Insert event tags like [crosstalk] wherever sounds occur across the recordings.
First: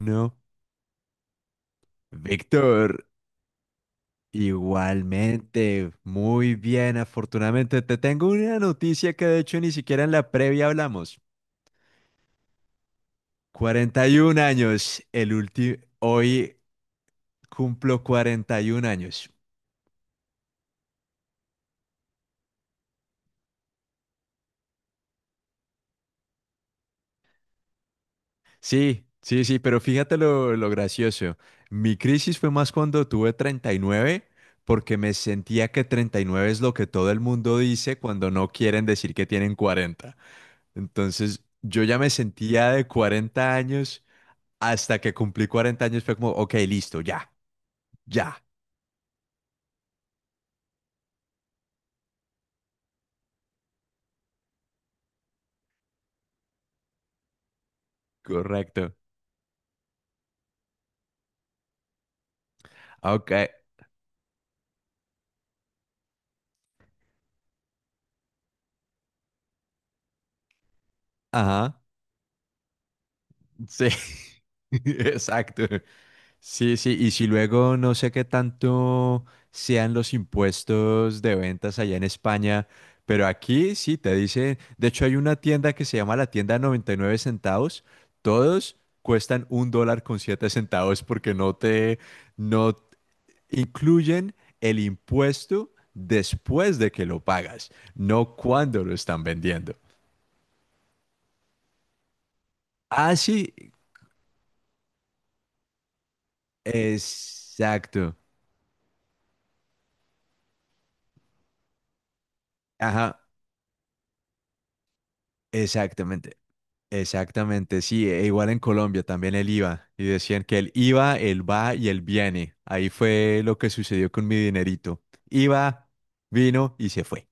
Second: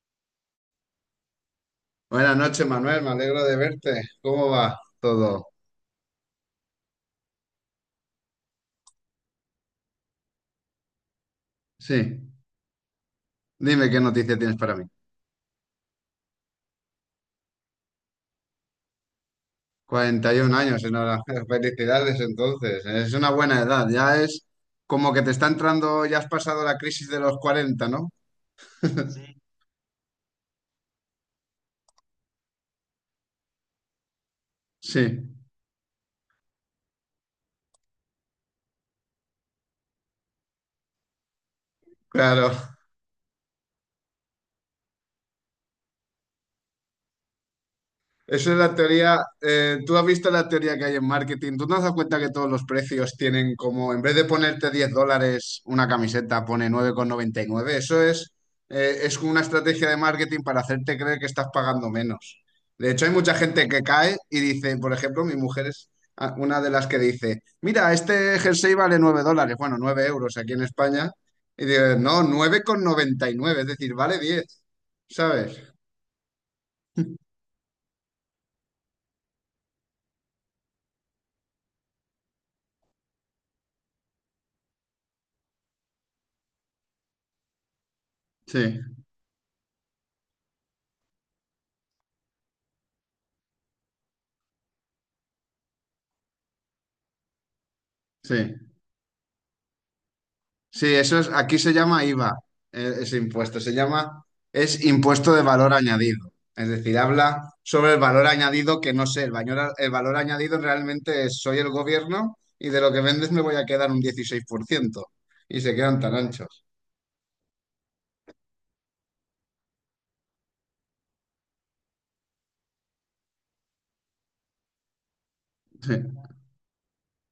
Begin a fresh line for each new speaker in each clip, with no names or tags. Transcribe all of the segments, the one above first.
No,
Buenas noches, Manuel,
Víctor,
me alegro de verte. ¿Cómo va todo?
igualmente, muy bien, afortunadamente te tengo una noticia que de hecho ni siquiera en la previa hablamos.
Sí, dime qué
41
noticia tienes para mí.
años, el último, hoy cumplo 41 años.
41 años, enhorabuena. [laughs] Felicidades entonces. Es una buena edad, ya es como que te está entrando, ya has pasado la crisis de los 40, ¿no?
Sí,
[laughs]
sí, sí, pero fíjate lo gracioso. Mi crisis fue más cuando tuve treinta y nueve, porque
Sí,
me sentía que 39 es lo que todo el mundo dice cuando no quieren decir que tienen 40. Entonces, yo ya me
claro.
sentía de 40 años. Hasta que cumplí 40 años fue como, ok, listo, ya, ya.
Esa es la teoría. Tú has visto la teoría que hay en marketing. ¿Tú no has dado cuenta que todos los precios tienen como, en vez de ponerte $10 una camiseta, pone 9,99? Eso
Correcto.
es una estrategia de marketing para hacerte creer que estás pagando menos. De hecho, hay
Ok,
mucha gente que cae y dice, por ejemplo, mi mujer es ah, una de las que dice, mira, este jersey vale $9, bueno, 9 € aquí en España. Y
ajá.
digo, no, 9,99. Es
Sí,
decir, vale 10,
[laughs]
¿sabes?
exacto. Sí, sí, y si luego no sé qué tanto sean los impuestos de ventas allá en España, pero aquí sí te dicen, de hecho hay una tienda que se llama la tienda 99 centavos, todos
Sí,
cuestan un dólar con siete centavos, porque no te, no incluyen el impuesto después de que lo pagas, no
sí.
cuando lo están vendiendo.
Sí, eso es, aquí se llama IVA, ese
Así,
impuesto, se llama, es impuesto de valor añadido. Es decir, habla sobre el
exacto.
valor añadido que no sé, el valor añadido realmente es soy el gobierno y de lo que
Ajá,
vendes me voy a quedar un 16%. Y se quedan tan
exactamente.
anchos.
Exactamente, sí, e igual en Colombia también el IVA. Y decían que el IVA, el va y el viene. Ahí fue lo que sucedió con mi dinerito. IVA, vino y se fue.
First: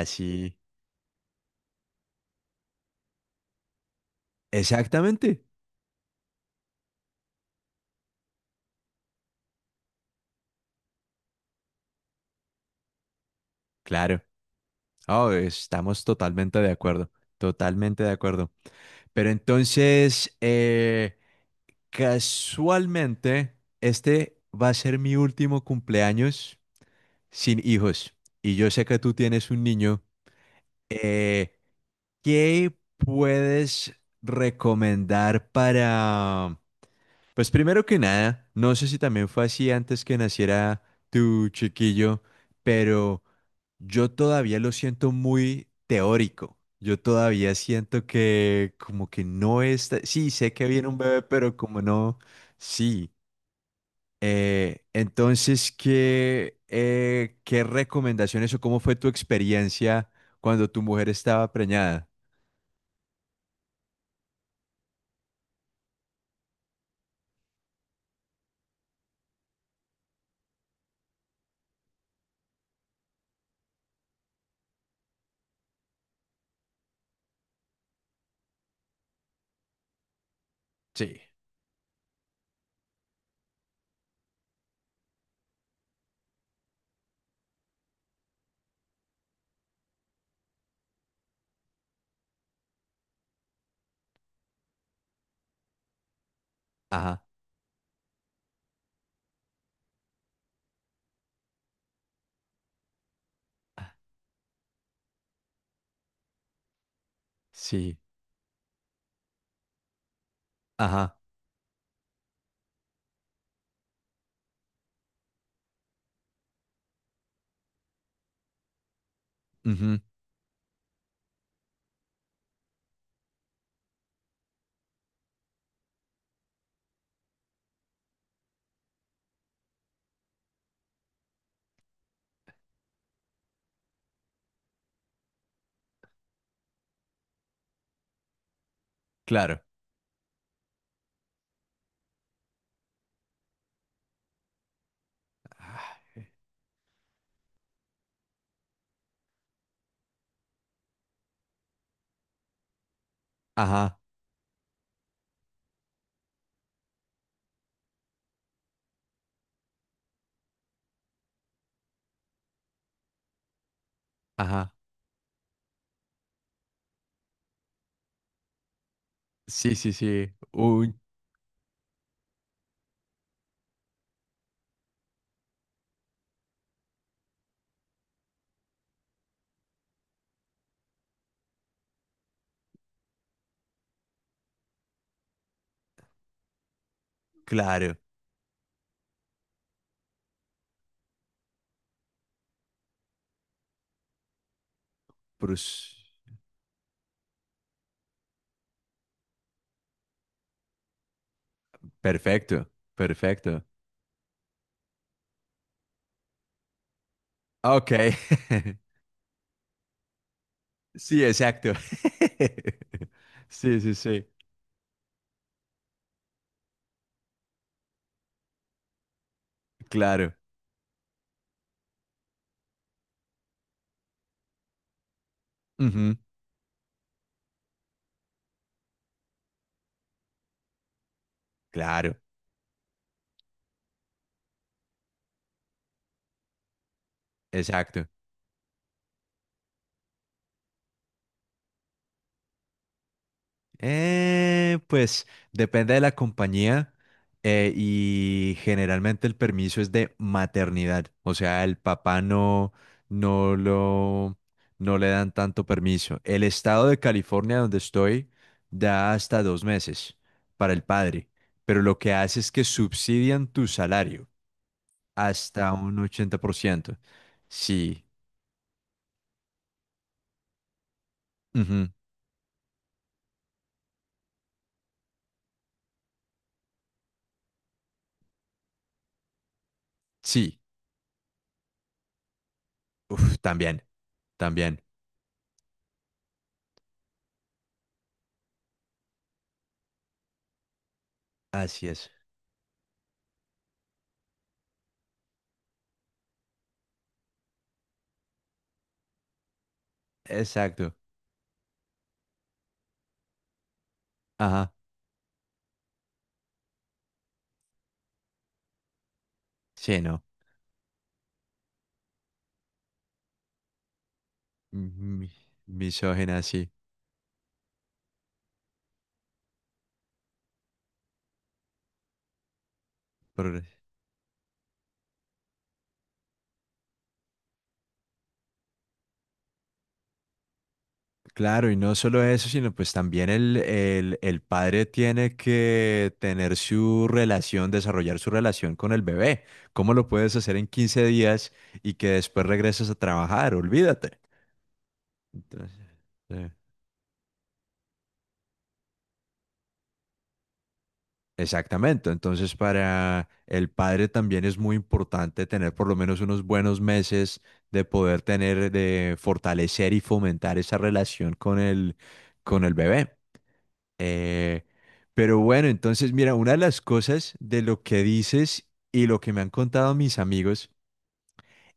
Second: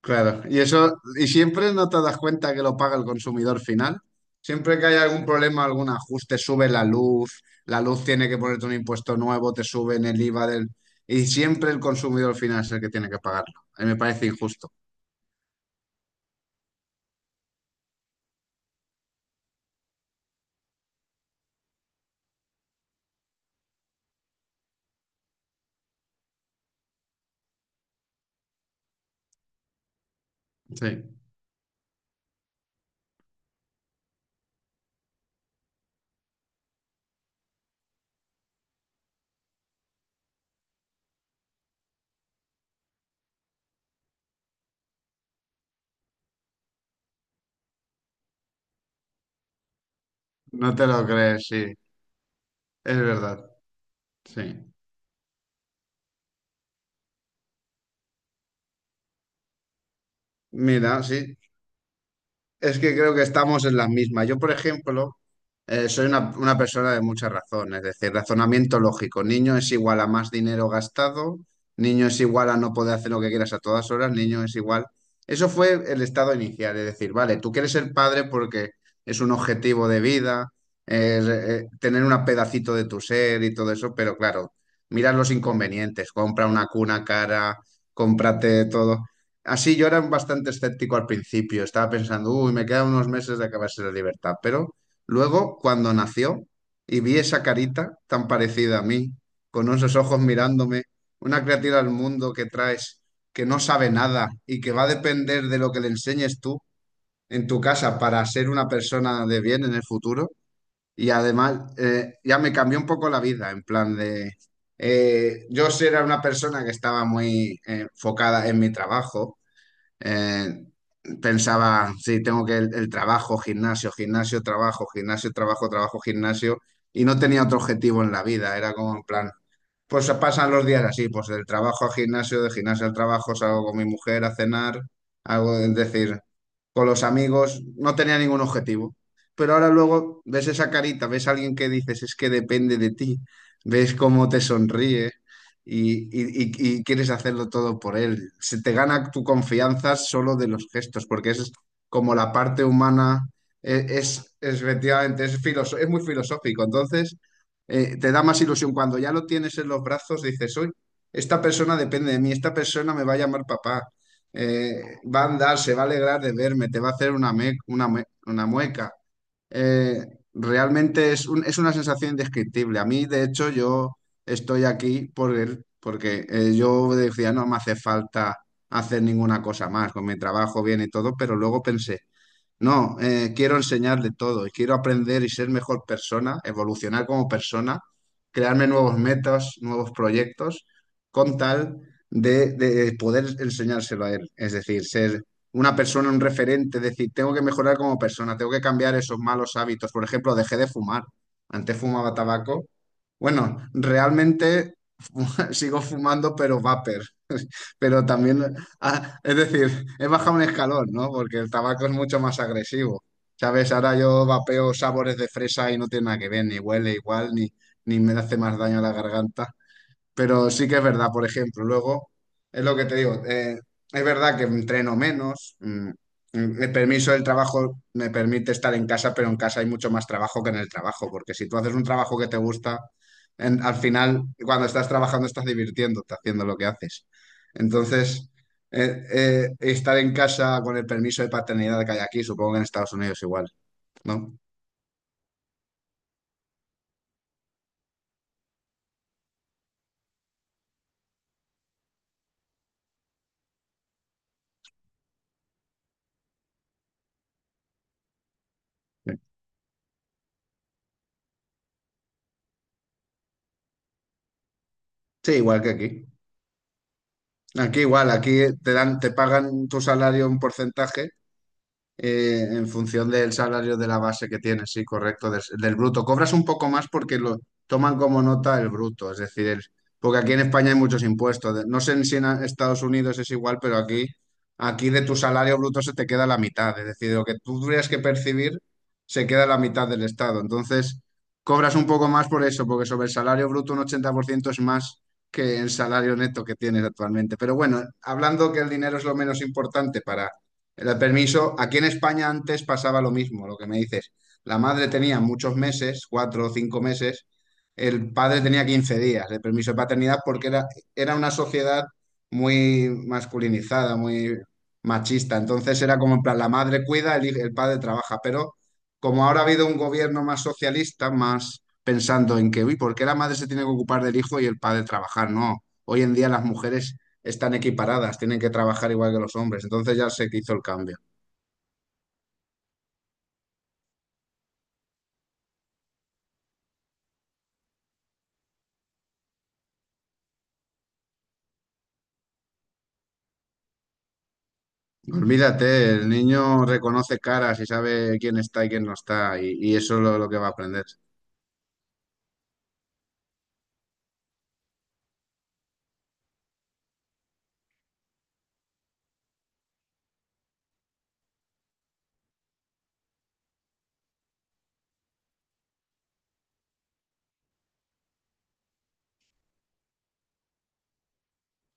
Claro, y eso, y siempre no te das cuenta que lo paga el consumidor final. Siempre que hay algún
exactamente.
problema, algún ajuste, sube la luz tiene que ponerte un impuesto nuevo, te suben el IVA del... Y siempre el consumidor final es el que tiene que pagarlo. A mí me
Claro.
parece injusto.
Oh, estamos totalmente de acuerdo. Totalmente de acuerdo. Pero entonces, casualmente, este va a ser mi último cumpleaños sin hijos. Y yo sé que tú tienes un niño.
Sí.
Eh, ¿Qué puedes recomendar para, pues primero que nada, no sé si también fue así antes que naciera tu chiquillo, pero yo todavía lo siento muy teórico? Yo todavía siento que como que no está... Sí, sé que
No te
viene un
lo
bebé,
crees,
pero
sí.
como no,
Es
sí.
verdad. Sí.
Entonces, ¿qué, qué recomendaciones o cómo fue tu experiencia cuando tu
Mira,
mujer
sí.
estaba preñada?
Es que creo que estamos en las mismas. Yo, por ejemplo, soy una persona de mucha razón, es decir, razonamiento lógico. Niño es igual a más dinero gastado, niño es igual a no poder hacer lo que quieras a todas horas, niño es igual. Eso fue el estado inicial, es decir, vale, tú quieres ser padre porque es un objetivo de vida,
Sí.
es, tener un pedacito de tu ser y todo eso, pero claro, miras los inconvenientes, compra una cuna cara, cómprate todo. Así yo era bastante escéptico al principio, estaba pensando, uy, me quedan unos meses de acabarse la libertad, pero luego cuando nació y vi
Ajá.
esa carita tan parecida a mí, con esos ojos mirándome, una criatura al mundo que traes, que no
Ah.
sabe nada y que va a depender de lo que le enseñes tú en tu
Sí.
casa para ser una persona de bien en el futuro, y
Ajá.
además ya me cambió un poco la vida, en plan de... yo sí era una persona que estaba muy enfocada en mi trabajo.
Ujú.
eh, pensaba, sí, tengo que el trabajo, gimnasio, gimnasio, trabajo, trabajo, gimnasio, y no tenía otro objetivo en la vida, era como en plan, pues pasan los días así, pues del trabajo al gimnasio, del gimnasio al trabajo, salgo con mi mujer a cenar, algo, es decir, con los amigos, no tenía ningún objetivo. Pero
Claro.
ahora luego ves esa carita, ves a alguien que dices, es que depende de ti, ves cómo te sonríe y,
Ah.
y quieres hacerlo todo por él. Se te gana tu confianza solo de los gestos, porque es como la parte humana,
Ajá.
efectivamente, es, es muy filosófico. Entonces te da más ilusión. Cuando ya lo tienes en los brazos, dices, hoy, esta persona depende de mí, esta persona me va a llamar papá,
Ajá.
eh, va a andar, se va a alegrar de verme, te va a hacer una, una, una mueca.
Sí, sí,
Eh,
sí. Un
realmente es, es una sensación indescriptible. A mí, de hecho, yo estoy aquí por él, porque yo decía, no me hace falta hacer ninguna cosa más, con mi trabajo bien y todo, pero luego pensé, no, quiero enseñarle todo y quiero aprender y ser mejor persona, evolucionar como persona,
claro.
crearme nuevos metas, nuevos proyectos, con tal de poder enseñárselo a él. Es decir, ser una
Prus-
persona, un referente, decir, tengo que mejorar como persona, tengo que cambiar esos malos hábitos. Por ejemplo, dejé de fumar. Antes fumaba tabaco.
perfecto, perfecto.
Bueno, realmente [laughs] sigo fumando, pero vapor. [laughs]
Ok.
Pero también
[laughs]
ah, es decir, he bajado un escalón, ¿no?
Sí,
Porque el
exacto.
tabaco es mucho más agresivo.
[laughs]
¿Sabes?
Sí, sí,
Ahora yo
sí.
vapeo sabores de fresa y no tiene nada que ver, ni huele igual, ni, ni me hace más daño a la garganta.
Claro.
Pero sí que es verdad, por ejemplo, luego es lo que te digo, es verdad que entreno menos,
Ujú.
el permiso del trabajo me permite estar en casa, pero en casa hay mucho más trabajo que en el trabajo, porque si tú haces un
Claro,
trabajo que te gusta, al final cuando estás trabajando estás divirtiéndote haciendo lo que haces.
exacto.
Entonces, estar en casa con el permiso de paternidad que hay aquí, supongo que en Estados Unidos igual, ¿no?
Pues depende de la compañía, y generalmente el permiso es de maternidad, o sea, el papá no, no lo, no le dan tanto permiso. El estado de California donde estoy da hasta 2 meses para el padre, pero lo que hace es que subsidian tu salario
Sí, igual que
hasta un
aquí.
80%.
Aquí
Sí,
igual, aquí te dan, te pagan tu salario un porcentaje.
ujú,
En función del salario de la base que tienes, sí, correcto, del bruto. Cobras un poco más porque lo toman como nota el bruto, es decir, porque aquí en
sí,
España hay muchos impuestos. No sé si Estados Unidos es
uf,
igual, pero
también,
aquí,
también,
aquí de tu salario bruto se te queda la mitad, es decir, lo que tú tendrías que percibir se queda la mitad del Estado. Entonces, cobras un
así
poco
es,
más por eso, porque sobre el salario bruto un 80% es más que el salario neto que tienes actualmente. Pero bueno, hablando que el dinero es lo menos importante para
exacto.
el permiso, aquí en España antes pasaba lo mismo, lo que me dices. La
Ajá.
madre tenía muchos meses, 4 o 5 meses, el padre tenía 15 días de permiso de
Sí,
paternidad
no.
porque era, era una sociedad muy masculinizada, muy
Mm, mi-
machista. Entonces era como en plan,
misógena,
la
sí.
madre cuida, el, el padre trabaja. Pero como ahora ha habido un gobierno más socialista, más pensando en que, uy, ¿por qué la madre se
Por-
tiene que ocupar del hijo y el padre trabajar? No, hoy en día las mujeres están equiparadas, tienen que trabajar igual que los hombres. Entonces ya sé que hizo el cambio.
claro, y no solo eso, sino pues también el padre tiene que tener su relación, desarrollar su relación con el bebé. ¿Cómo lo puedes hacer en 15 días y que después regreses a trabajar? Olvídate. Entonces,
Olvídate, el
sí.
niño reconoce caras y sabe quién está y quién no está, y eso es lo que va a aprender.
Exactamente. Entonces, para el padre también es muy importante tener por lo menos unos buenos meses de poder tener, de fortalecer y fomentar esa relación con el bebé. Eh, pero bueno, entonces, mira, una de las cosas de lo que dices y lo que me han contado mis amigos.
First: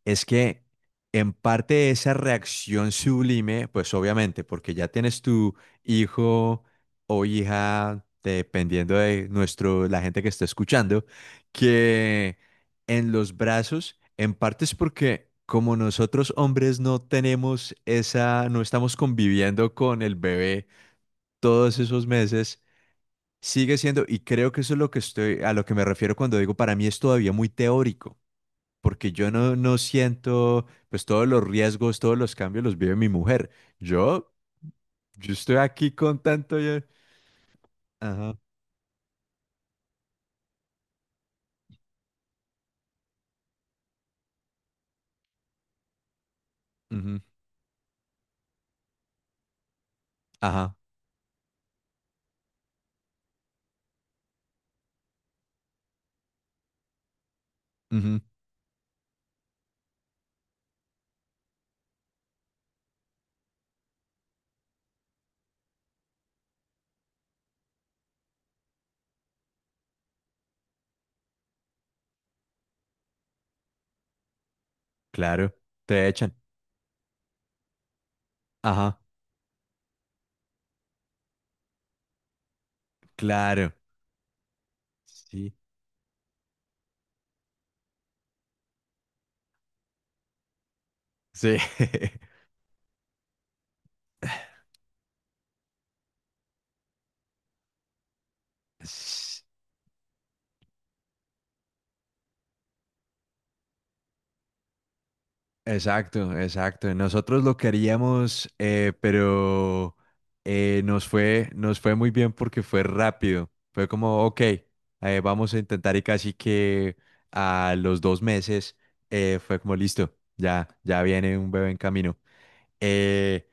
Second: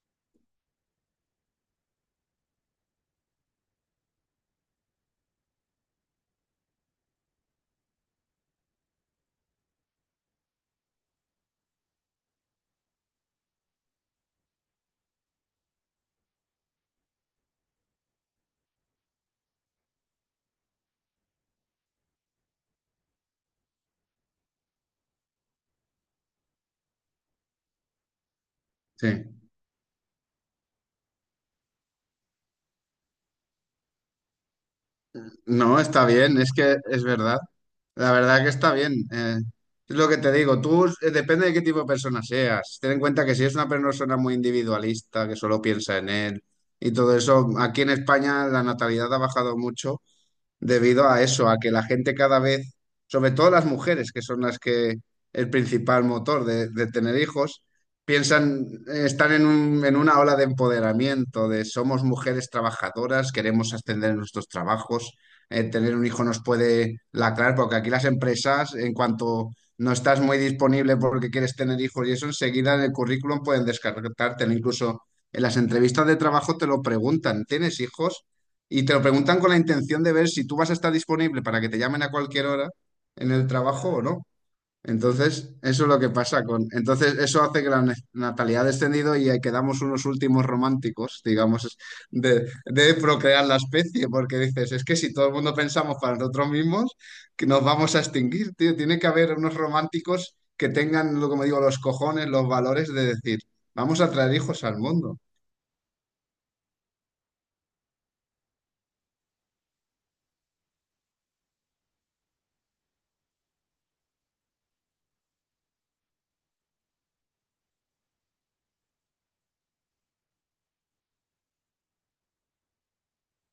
Es que en parte esa reacción sublime, pues obviamente, porque ya tienes tu hijo o hija, dependiendo de nuestro, la gente que está escuchando, que en los brazos, en parte es porque como nosotros hombres no tenemos esa, no estamos conviviendo con el bebé todos esos meses, sigue siendo, y creo que eso es lo que estoy, a lo que me refiero cuando digo, para mí es todavía muy teórico porque yo
Sí.
no, no siento, pues todos los riesgos, todos los cambios los vive mi mujer. Yo, yo estoy
No,
aquí
está
con
bien, es
tanto...
que
ya-
es verdad. La
ajá,
verdad que está bien. Es lo que te digo, tú depende de qué tipo de persona seas. Ten en cuenta que si es una persona muy individualista, que solo piensa en él y todo
ujú,
eso, aquí en España la natalidad ha bajado mucho
ajá,
debido a eso, a que la gente cada vez, sobre todo las mujeres, que son las que el principal motor de tener hijos,
ujú,
piensan, están en en una ola de empoderamiento, de somos mujeres trabajadoras, queremos ascender en nuestros trabajos, tener un hijo nos puede lacrar, porque aquí las empresas, en cuanto no estás muy disponible porque quieres tener hijos y eso, enseguida en el currículum pueden descartártelo, incluso en
claro,
las entrevistas
te
de
echan.
trabajo te lo preguntan, ¿tienes hijos? Y te
Ajá,
lo preguntan con la intención de ver si tú vas a estar disponible para que te llamen a cualquier hora en el
claro.
trabajo o no.
Sí,
Entonces, eso es lo que pasa con... Entonces, eso hace que la natalidad ha descendido y ahí quedamos unos últimos románticos,
sí.
digamos, de procrear la especie, porque
[laughs]
dices, es que si todo el mundo pensamos para nosotros mismos, que nos vamos a extinguir, tío. Tiene que haber unos
[laughs]
románticos que tengan, lo como digo, los cojones, los valores de decir, vamos a traer hijos al mundo.
Exacto, exacto. Nosotros lo queríamos, pero nos fue muy bien porque fue rápido. Fue como, ok, vamos a intentar y casi que a los 2 meses fue como listo, ya, ya viene un bebé en camino. Eh,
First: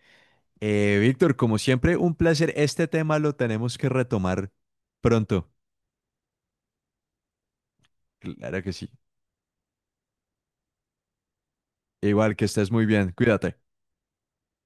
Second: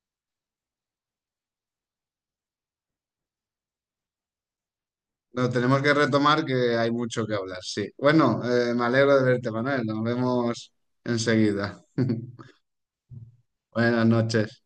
Víctor, como siempre, un placer. Este tema lo tenemos que retomar pronto.
Lo tenemos que retomar que hay mucho que hablar, sí. Bueno,
Claro que
me
sí.
alegro de verte, Manuel. Nos vemos enseguida.
Igual que
[laughs]
estés muy bien, cuídate.
Buenas noches.